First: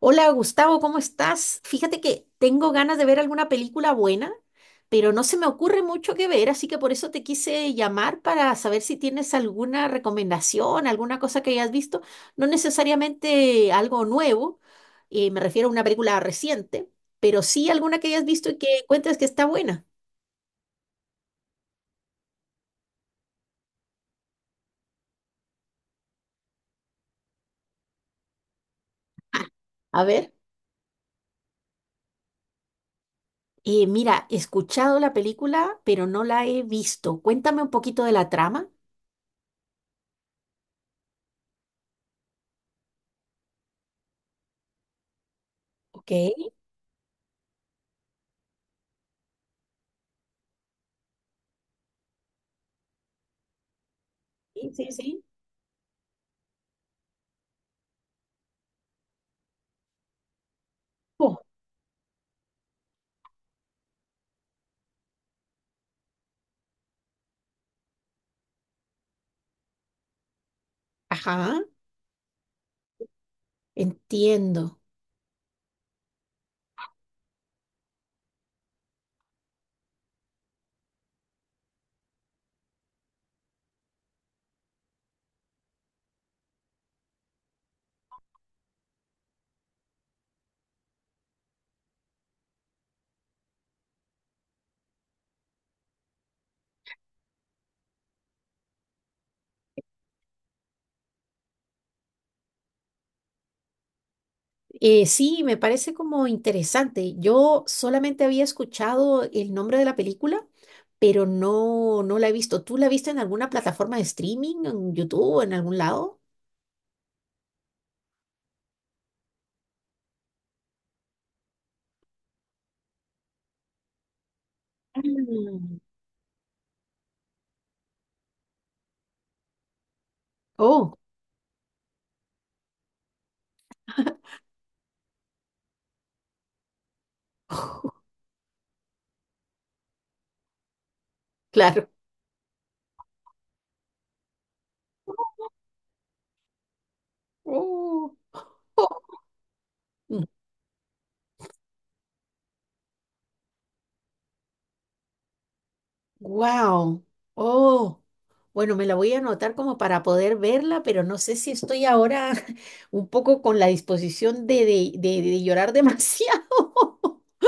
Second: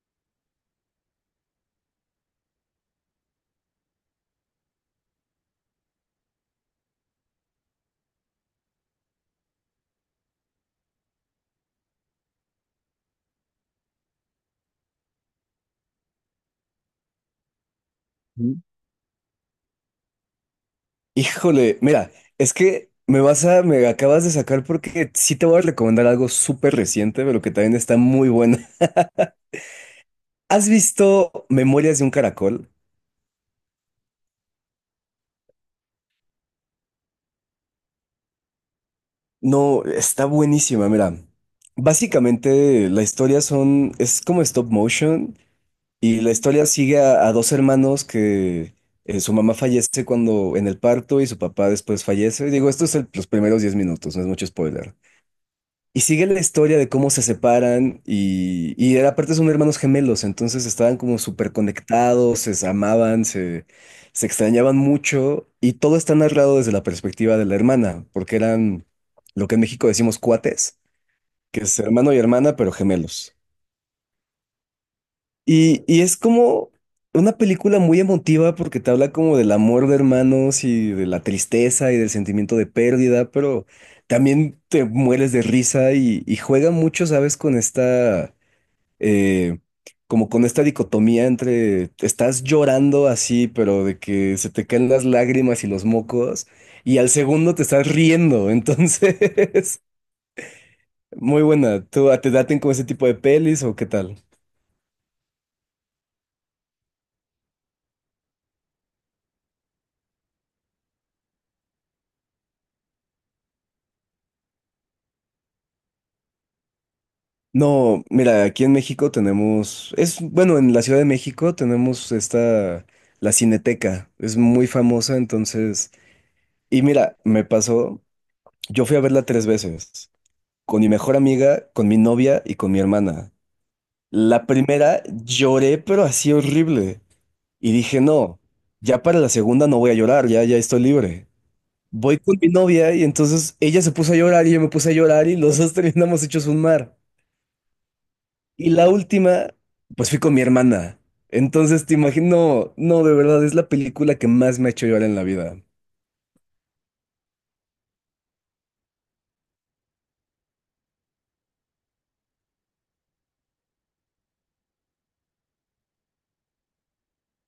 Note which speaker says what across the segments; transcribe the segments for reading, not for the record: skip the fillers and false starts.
Speaker 1: Hola Gustavo, ¿cómo estás? Fíjate que tengo ganas de ver alguna película buena, pero no se me ocurre mucho que ver, así que por eso te quise llamar para saber si tienes alguna recomendación, alguna cosa que hayas visto, no necesariamente algo nuevo, me refiero a una película reciente, pero sí alguna que hayas visto y
Speaker 2: Ujú.
Speaker 1: que encuentres que está buena.
Speaker 2: Híjole, mira, es que me vas a, me acabas de sacar porque sí te voy a recomendar algo súper reciente, pero que también está muy bueno.
Speaker 1: Ah, a ver,
Speaker 2: ¿Has visto Memorias de un Caracol?
Speaker 1: mira, he escuchado la película, pero no la he visto. Cuéntame un poquito de la trama.
Speaker 2: No, está buenísima, mira. Básicamente es como stop motion
Speaker 1: Ok,
Speaker 2: y la historia sigue a dos hermanos que su mamá fallece cuando en el parto y su papá después fallece. Digo, esto es los primeros 10 minutos, no es mucho
Speaker 1: sí, sí,
Speaker 2: spoiler.
Speaker 1: sí.
Speaker 2: Y sigue la historia de cómo se separan aparte son hermanos gemelos, entonces estaban como
Speaker 1: Oh.
Speaker 2: súper conectados, se amaban, se extrañaban mucho y todo está narrado desde la perspectiva de la hermana, porque eran lo que en México decimos cuates,
Speaker 1: Ajá.
Speaker 2: que es hermano y hermana, pero gemelos.
Speaker 1: Entiendo.
Speaker 2: Y es como una película muy emotiva porque te habla como del amor de hermanos y de la tristeza y del sentimiento de pérdida, pero también te mueres de risa y juega mucho, ¿sabes? Con esta, eh, como con esta dicotomía entre estás llorando así, pero de que se te caen las lágrimas y los mocos, y al segundo te estás riendo, entonces, muy buena. ¿Tú te daten con ese tipo de pelis o qué tal?
Speaker 1: Sí, me parece como interesante. Yo solamente había escuchado el nombre de la película, pero no, no la he visto. ¿Tú la viste en alguna plataforma de streaming, en YouTube, en algún lado?
Speaker 2: No, mira, aquí en México tenemos, es bueno, en la Ciudad de México tenemos esta, la Cineteca, es muy famosa,
Speaker 1: Mm.
Speaker 2: entonces, y mira, me pasó, yo fui a verla 3 veces, con mi
Speaker 1: Oh,
Speaker 2: mejor amiga, con mi novia y con mi hermana. La primera lloré, pero así horrible, y dije, no, ya para la segunda no voy a llorar, ya, ya estoy libre.
Speaker 1: claro.
Speaker 2: Voy con mi novia y entonces ella se puso a llorar y yo me puse a llorar y los dos terminamos hechos un mar.
Speaker 1: Oh,
Speaker 2: Y la última, pues fui con mi hermana. Entonces te imagino, no, de verdad, es la película que más me ha hecho llorar en la vida.
Speaker 1: wow. Oh, bueno, me la voy a anotar como para poder verla, pero no sé si estoy ahora un poco con la disposición de, de llorar demasiado.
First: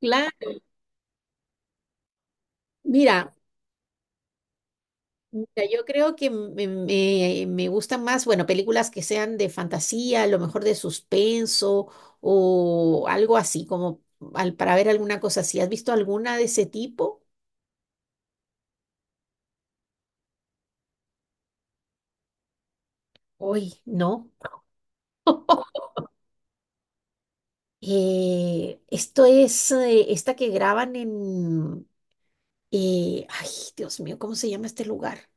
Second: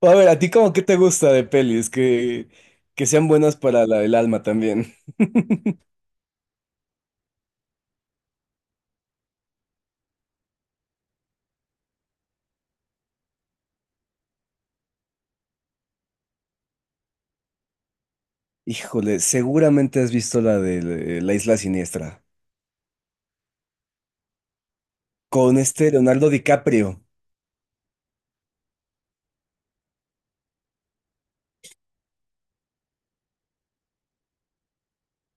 Speaker 2: O a ver, ¿a
Speaker 1: Claro.
Speaker 2: ti cómo qué te gusta de pelis? Que sean
Speaker 1: Mira.
Speaker 2: buenas para el alma también.
Speaker 1: Yo creo que me gustan más, bueno, películas que sean de fantasía, a lo mejor de suspenso o algo así, como para ver alguna cosa así. ¿Has visto alguna de ese tipo?
Speaker 2: Híjole, seguramente has visto la de La Isla Siniestra,
Speaker 1: Uy, no.
Speaker 2: con este Leonardo DiCaprio.
Speaker 1: Esto es esta que graban en... ay, Dios mío, ¿cómo se llama este lugar?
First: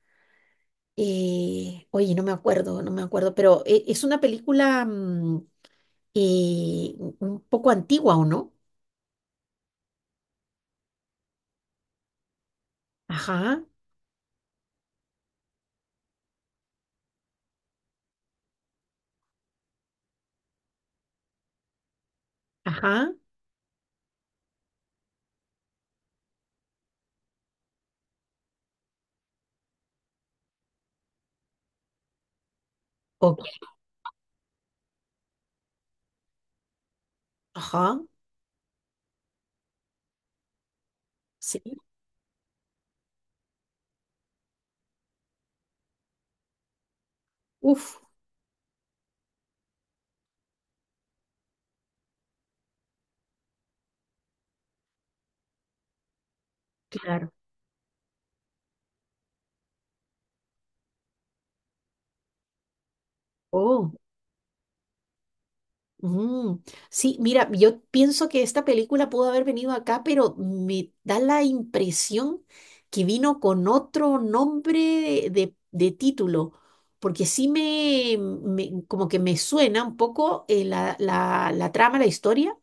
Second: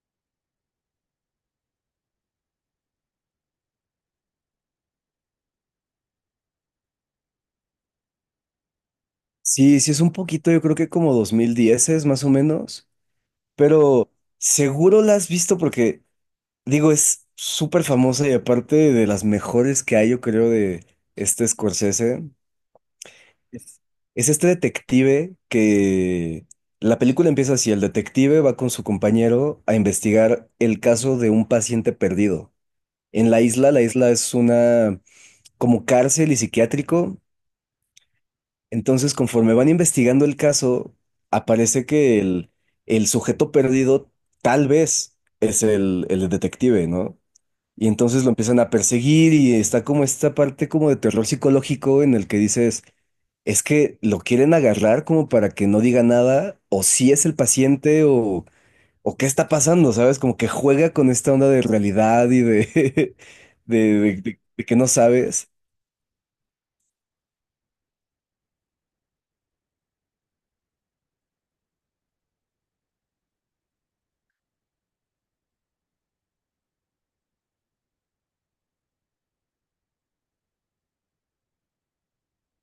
Speaker 1: Oye, no me acuerdo, no me acuerdo, pero es una película un poco antigua, ¿o no?
Speaker 2: Sí, sí, es un poquito, yo creo que como 2010 es más o menos,
Speaker 1: Ajá.
Speaker 2: pero seguro la has visto porque digo, es súper famosa y aparte de las mejores que hay, yo creo, de este Scorsese,
Speaker 1: Ajá,
Speaker 2: es es este detective que la película empieza así, el detective va con su compañero a investigar el caso de un paciente perdido. En
Speaker 1: ok,
Speaker 2: la isla es una como cárcel y psiquiátrico,
Speaker 1: ajá,
Speaker 2: entonces conforme van investigando el caso,
Speaker 1: sí,
Speaker 2: aparece que el sujeto perdido tal vez es el detective, ¿no? Y
Speaker 1: uf,
Speaker 2: entonces lo empiezan a perseguir y está como esta parte como de terror psicológico en el que dices, es que lo quieren agarrar como para que no diga nada, o si es
Speaker 1: claro,
Speaker 2: el paciente, o qué está pasando, ¿sabes? Como que juega con esta onda de realidad y de, de,
Speaker 1: oh,
Speaker 2: de que no sabes.
Speaker 1: mm. Sí, mira, yo pienso que esta película pudo haber venido acá, pero me da la impresión que vino con otro nombre título, porque sí como que me suena un poco la trama, la historia,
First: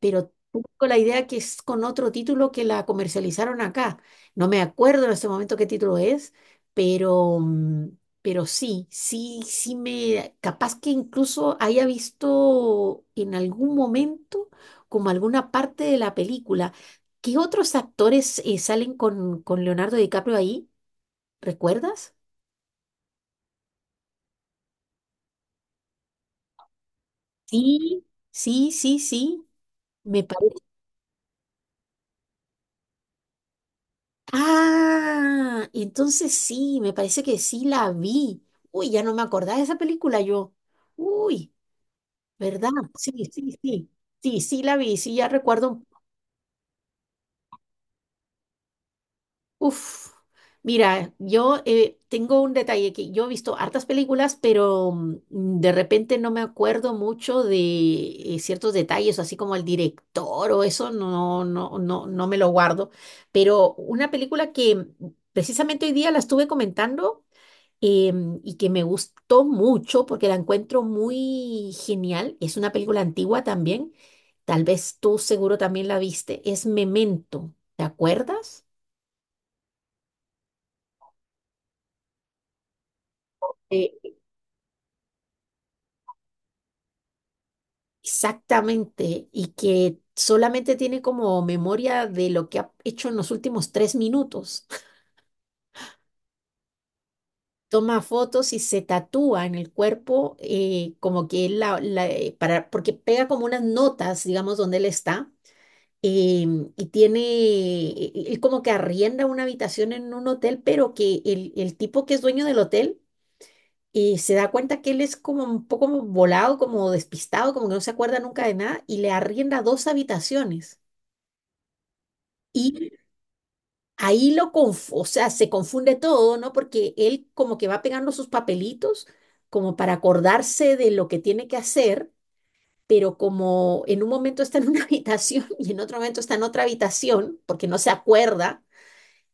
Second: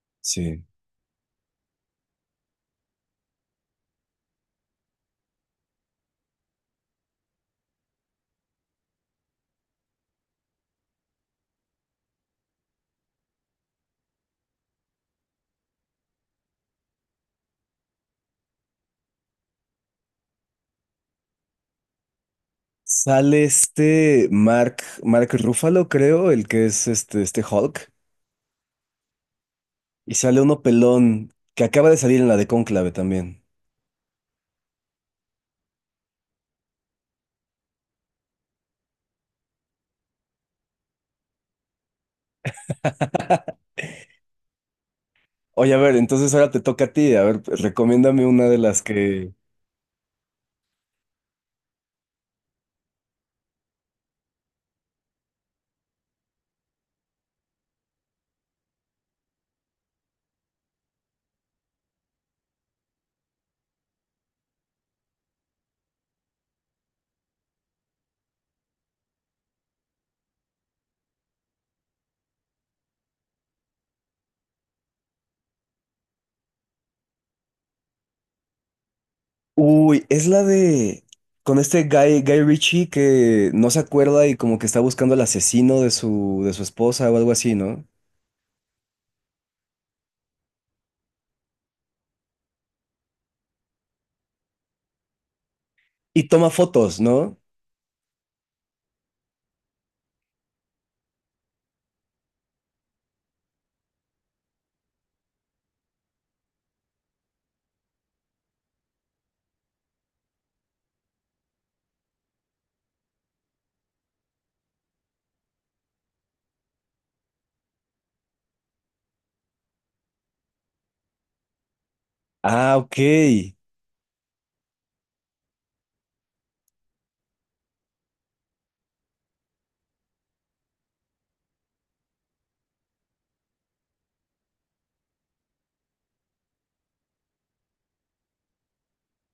Speaker 1: pero tengo
Speaker 2: Sí.
Speaker 1: la idea que es con otro título que la comercializaron acá. No me acuerdo en este momento qué título es, pero, mm, pero sí, sí, sí me, capaz que incluso haya visto en algún momento como alguna parte de la película. ¿Qué otros actores salen con Leonardo DiCaprio ahí? ¿Recuerdas?
Speaker 2: Sale este Mark, Mark Ruffalo, creo, el que es este, este Hulk,
Speaker 1: Sí, sí, sí, sí.
Speaker 2: y
Speaker 1: Me
Speaker 2: sale
Speaker 1: parece.
Speaker 2: uno pelón que acaba de salir en la de Cónclave también.
Speaker 1: Ah, entonces sí, me parece que sí la vi. Uy, ya no me acordaba de esa película yo. Uy, ¿verdad? Sí, sí, sí. Sí, sí la vi, sí, ya recuerdo.
Speaker 2: Oye, a ver, entonces ahora te toca a ti. A ver, pues, recomiéndame una de las que.
Speaker 1: Uf, mira, yo tengo un detalle que yo he visto hartas películas, pero de repente no me acuerdo mucho de ciertos detalles, así como el director o eso, no, no, no, no me lo guardo. Pero una película que precisamente hoy día la estuve comentando. Y que me gustó mucho porque la encuentro muy genial. Es una película antigua también. Tal vez tú seguro también la viste. Es Memento, ¿te acuerdas?
Speaker 2: Uy, es la de. Con este Guy Ritchie que no se
Speaker 1: Eh,
Speaker 2: acuerda y como que está buscando al asesino de su esposa o algo así, ¿no?
Speaker 1: Exactamente. Y que solamente tiene como memoria de lo que ha hecho en los últimos 3 minutos.
Speaker 2: Y toma fotos, ¿no?
Speaker 1: Toma fotos y se tatúa en el cuerpo como que él la, la- para, porque pega como unas notas, digamos, donde él está y él como que arrienda una habitación en un hotel, pero que el tipo que es dueño del hotel se da cuenta que él es como un poco volado, como despistado, como que no se acuerda nunca de nada, y le arrienda dos habitaciones.
Speaker 2: Ah,
Speaker 1: Y
Speaker 2: ok.
Speaker 1: ahí lo conf- o sea, se confunde todo, ¿no? Porque él como que va pegando sus papelitos como para acordarse de lo que tiene que hacer pero como en un momento está en una habitación y en otro momento está en otra habitación, porque no se acuerda,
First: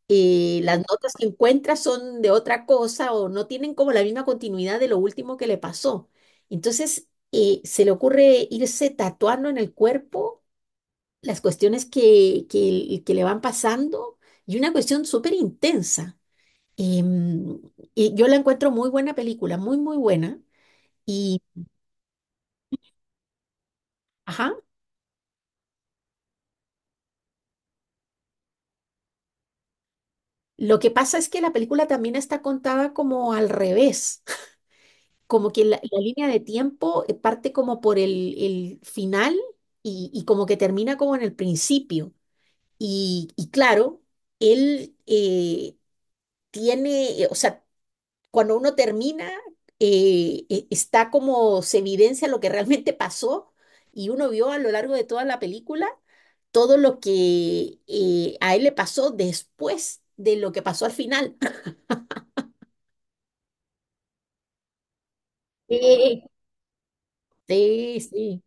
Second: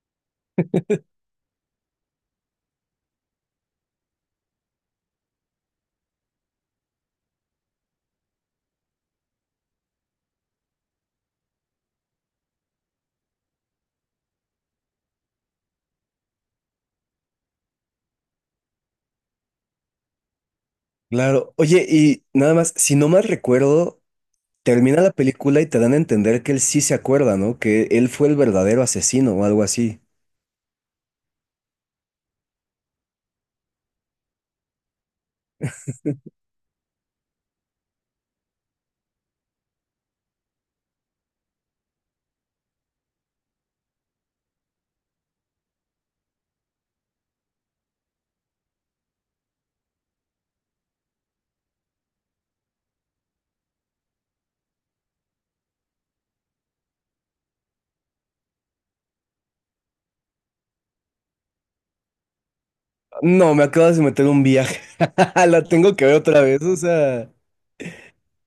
Speaker 1: y las notas que encuentra son de otra cosa o no tienen como la misma continuidad de lo último que le pasó. Entonces, se le ocurre irse tatuando en el cuerpo las cuestiones que le van pasando y una cuestión súper intensa. Em, y yo la encuentro muy buena película, muy, muy buena. Y,
Speaker 2: Claro. Oye, y nada más, si no mal recuerdo,
Speaker 1: ajá,
Speaker 2: termina la película y te dan a entender que él sí se acuerda, ¿no? Que él fue el verdadero asesino o algo así.
Speaker 1: lo que pasa es que la película también está contada como al revés. Como que la línea de tiempo parte como por el final, y como que termina como en el principio. Y claro, él tiene, o sea, cuando uno termina, está como se evidencia lo que realmente pasó y uno vio a lo largo de toda la película todo lo que a él le pasó después de lo que pasó al final.
Speaker 2: No, me acabas de meter un viaje. La tengo que ver otra vez, o sea.
Speaker 1: Sí, sí, sí.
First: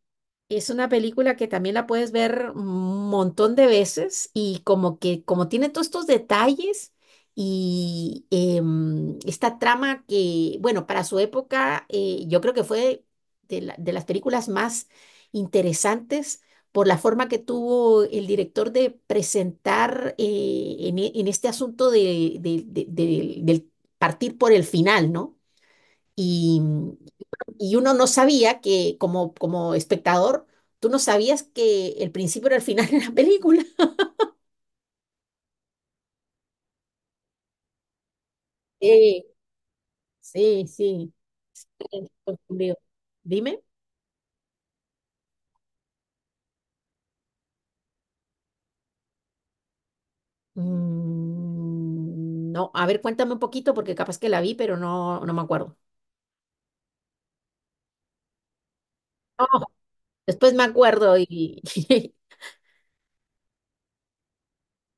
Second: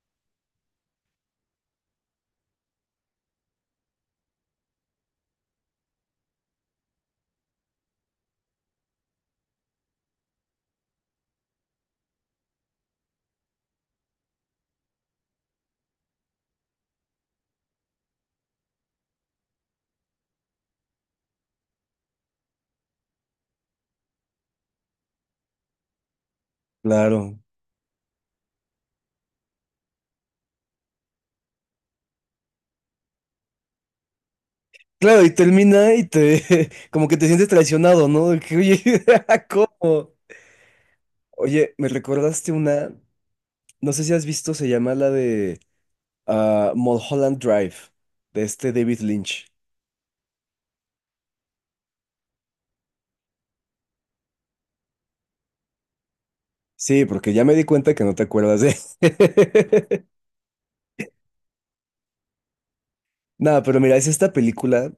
Speaker 1: Es una película que también la puedes ver un montón de veces y como que como tiene todos estos detalles y esta trama que, bueno, para su época yo creo que fue de las películas más interesantes por la forma que tuvo el director de presentar en, en este asunto del partir por el final, ¿no?
Speaker 2: Claro.
Speaker 1: Y uno no sabía que, como, como espectador, tú no sabías que el principio era el final de la película.
Speaker 2: Claro, y termina y te, como que te sientes traicionado, ¿no? De que, oye,
Speaker 1: Sí,
Speaker 2: ¿cómo?
Speaker 1: sí, sí.
Speaker 2: Oye, me
Speaker 1: Estoy
Speaker 2: recordaste
Speaker 1: confundido.
Speaker 2: una,
Speaker 1: Dime.
Speaker 2: no sé si has visto, se llama la de ah, Mulholland Drive, de este David Lynch.
Speaker 1: Mm, no, a ver, cuéntame un poquito porque capaz que la vi, pero no, no me acuerdo.
Speaker 2: Sí, porque ya me di cuenta que no te acuerdas de...
Speaker 1: No, después me acuerdo y...
Speaker 2: Nada, pero mira, es esta película,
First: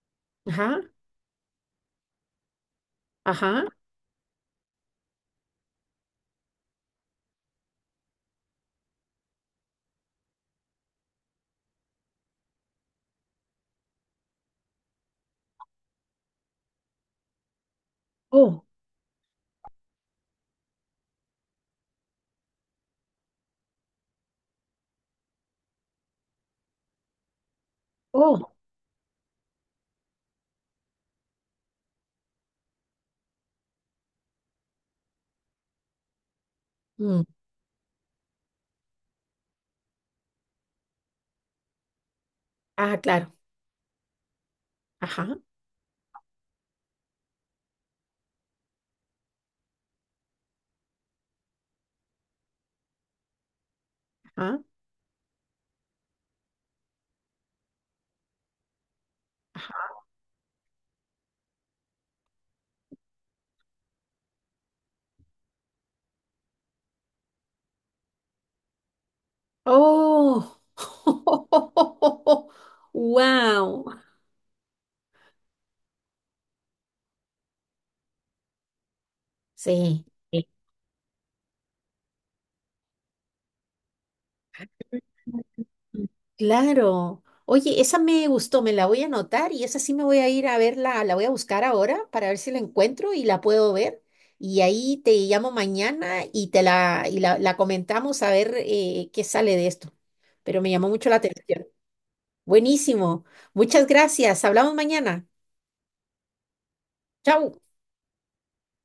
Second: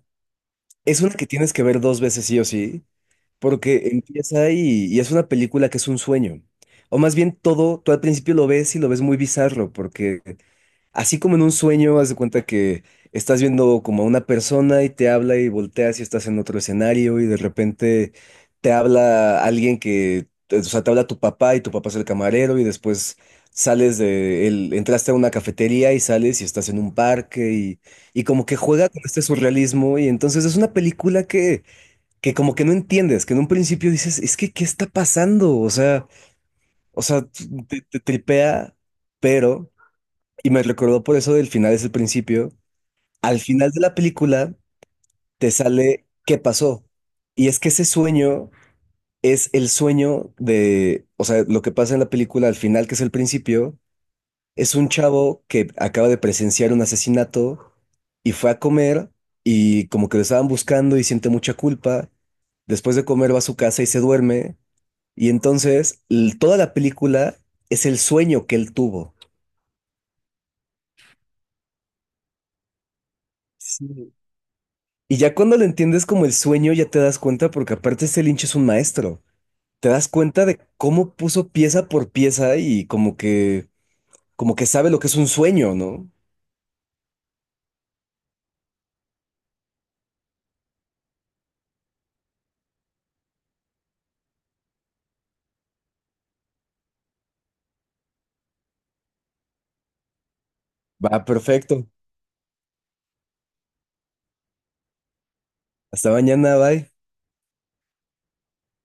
Speaker 1: Ajá,
Speaker 2: es una que tienes que ver 2 veces sí o sí,
Speaker 1: ajá.
Speaker 2: porque empieza y es una película que es un sueño. O más bien todo, tú al principio lo ves y lo ves muy bizarro, porque así como en un sueño, haz de cuenta que estás viendo como a una persona y te habla y volteas y estás en otro escenario y de repente
Speaker 1: Oh,
Speaker 2: te habla alguien que, o sea, te habla tu papá y tu papá es el camarero y después sales de él, entraste a una cafetería y sales y estás en un parque y como
Speaker 1: oh.
Speaker 2: que juega con este surrealismo y entonces es una película que como que no entiendes, que en un principio dices, es que, ¿qué está pasando? O
Speaker 1: mm,
Speaker 2: sea, te tripea, pero... Y me recordó por eso del final es el principio.
Speaker 1: Ah, claro.
Speaker 2: Al final de la película
Speaker 1: Ajá,
Speaker 2: te sale qué pasó. Y es que ese sueño es el sueño de, o sea, lo que pasa en la película al final, que es el principio,
Speaker 1: ajá.
Speaker 2: es un chavo que acaba de presenciar un asesinato y fue a comer y
Speaker 1: Ajá.
Speaker 2: como que lo estaban buscando y siente mucha culpa. Después de comer va a su casa y se duerme. Y entonces toda la película es el sueño que él tuvo.
Speaker 1: Oh. Wow.
Speaker 2: Sí. Y ya cuando lo entiendes como el sueño, ya te das cuenta, porque aparte este Lynch es un maestro. Te
Speaker 1: Sí.
Speaker 2: das cuenta de cómo puso pieza por pieza y como que sabe lo que es un sueño, ¿no?
Speaker 1: Claro. Oye, esa me gustó, me la voy a anotar y esa sí me voy a ir a verla, la voy a buscar ahora para ver si la encuentro y la puedo ver. Y ahí te llamo mañana y y la comentamos a ver qué sale de esto. Pero me llamó mucho la
Speaker 2: Va,
Speaker 1: atención.
Speaker 2: perfecto.
Speaker 1: Buenísimo. Muchas gracias. Hablamos mañana.
Speaker 2: Hasta mañana, bye.
Speaker 1: Chau.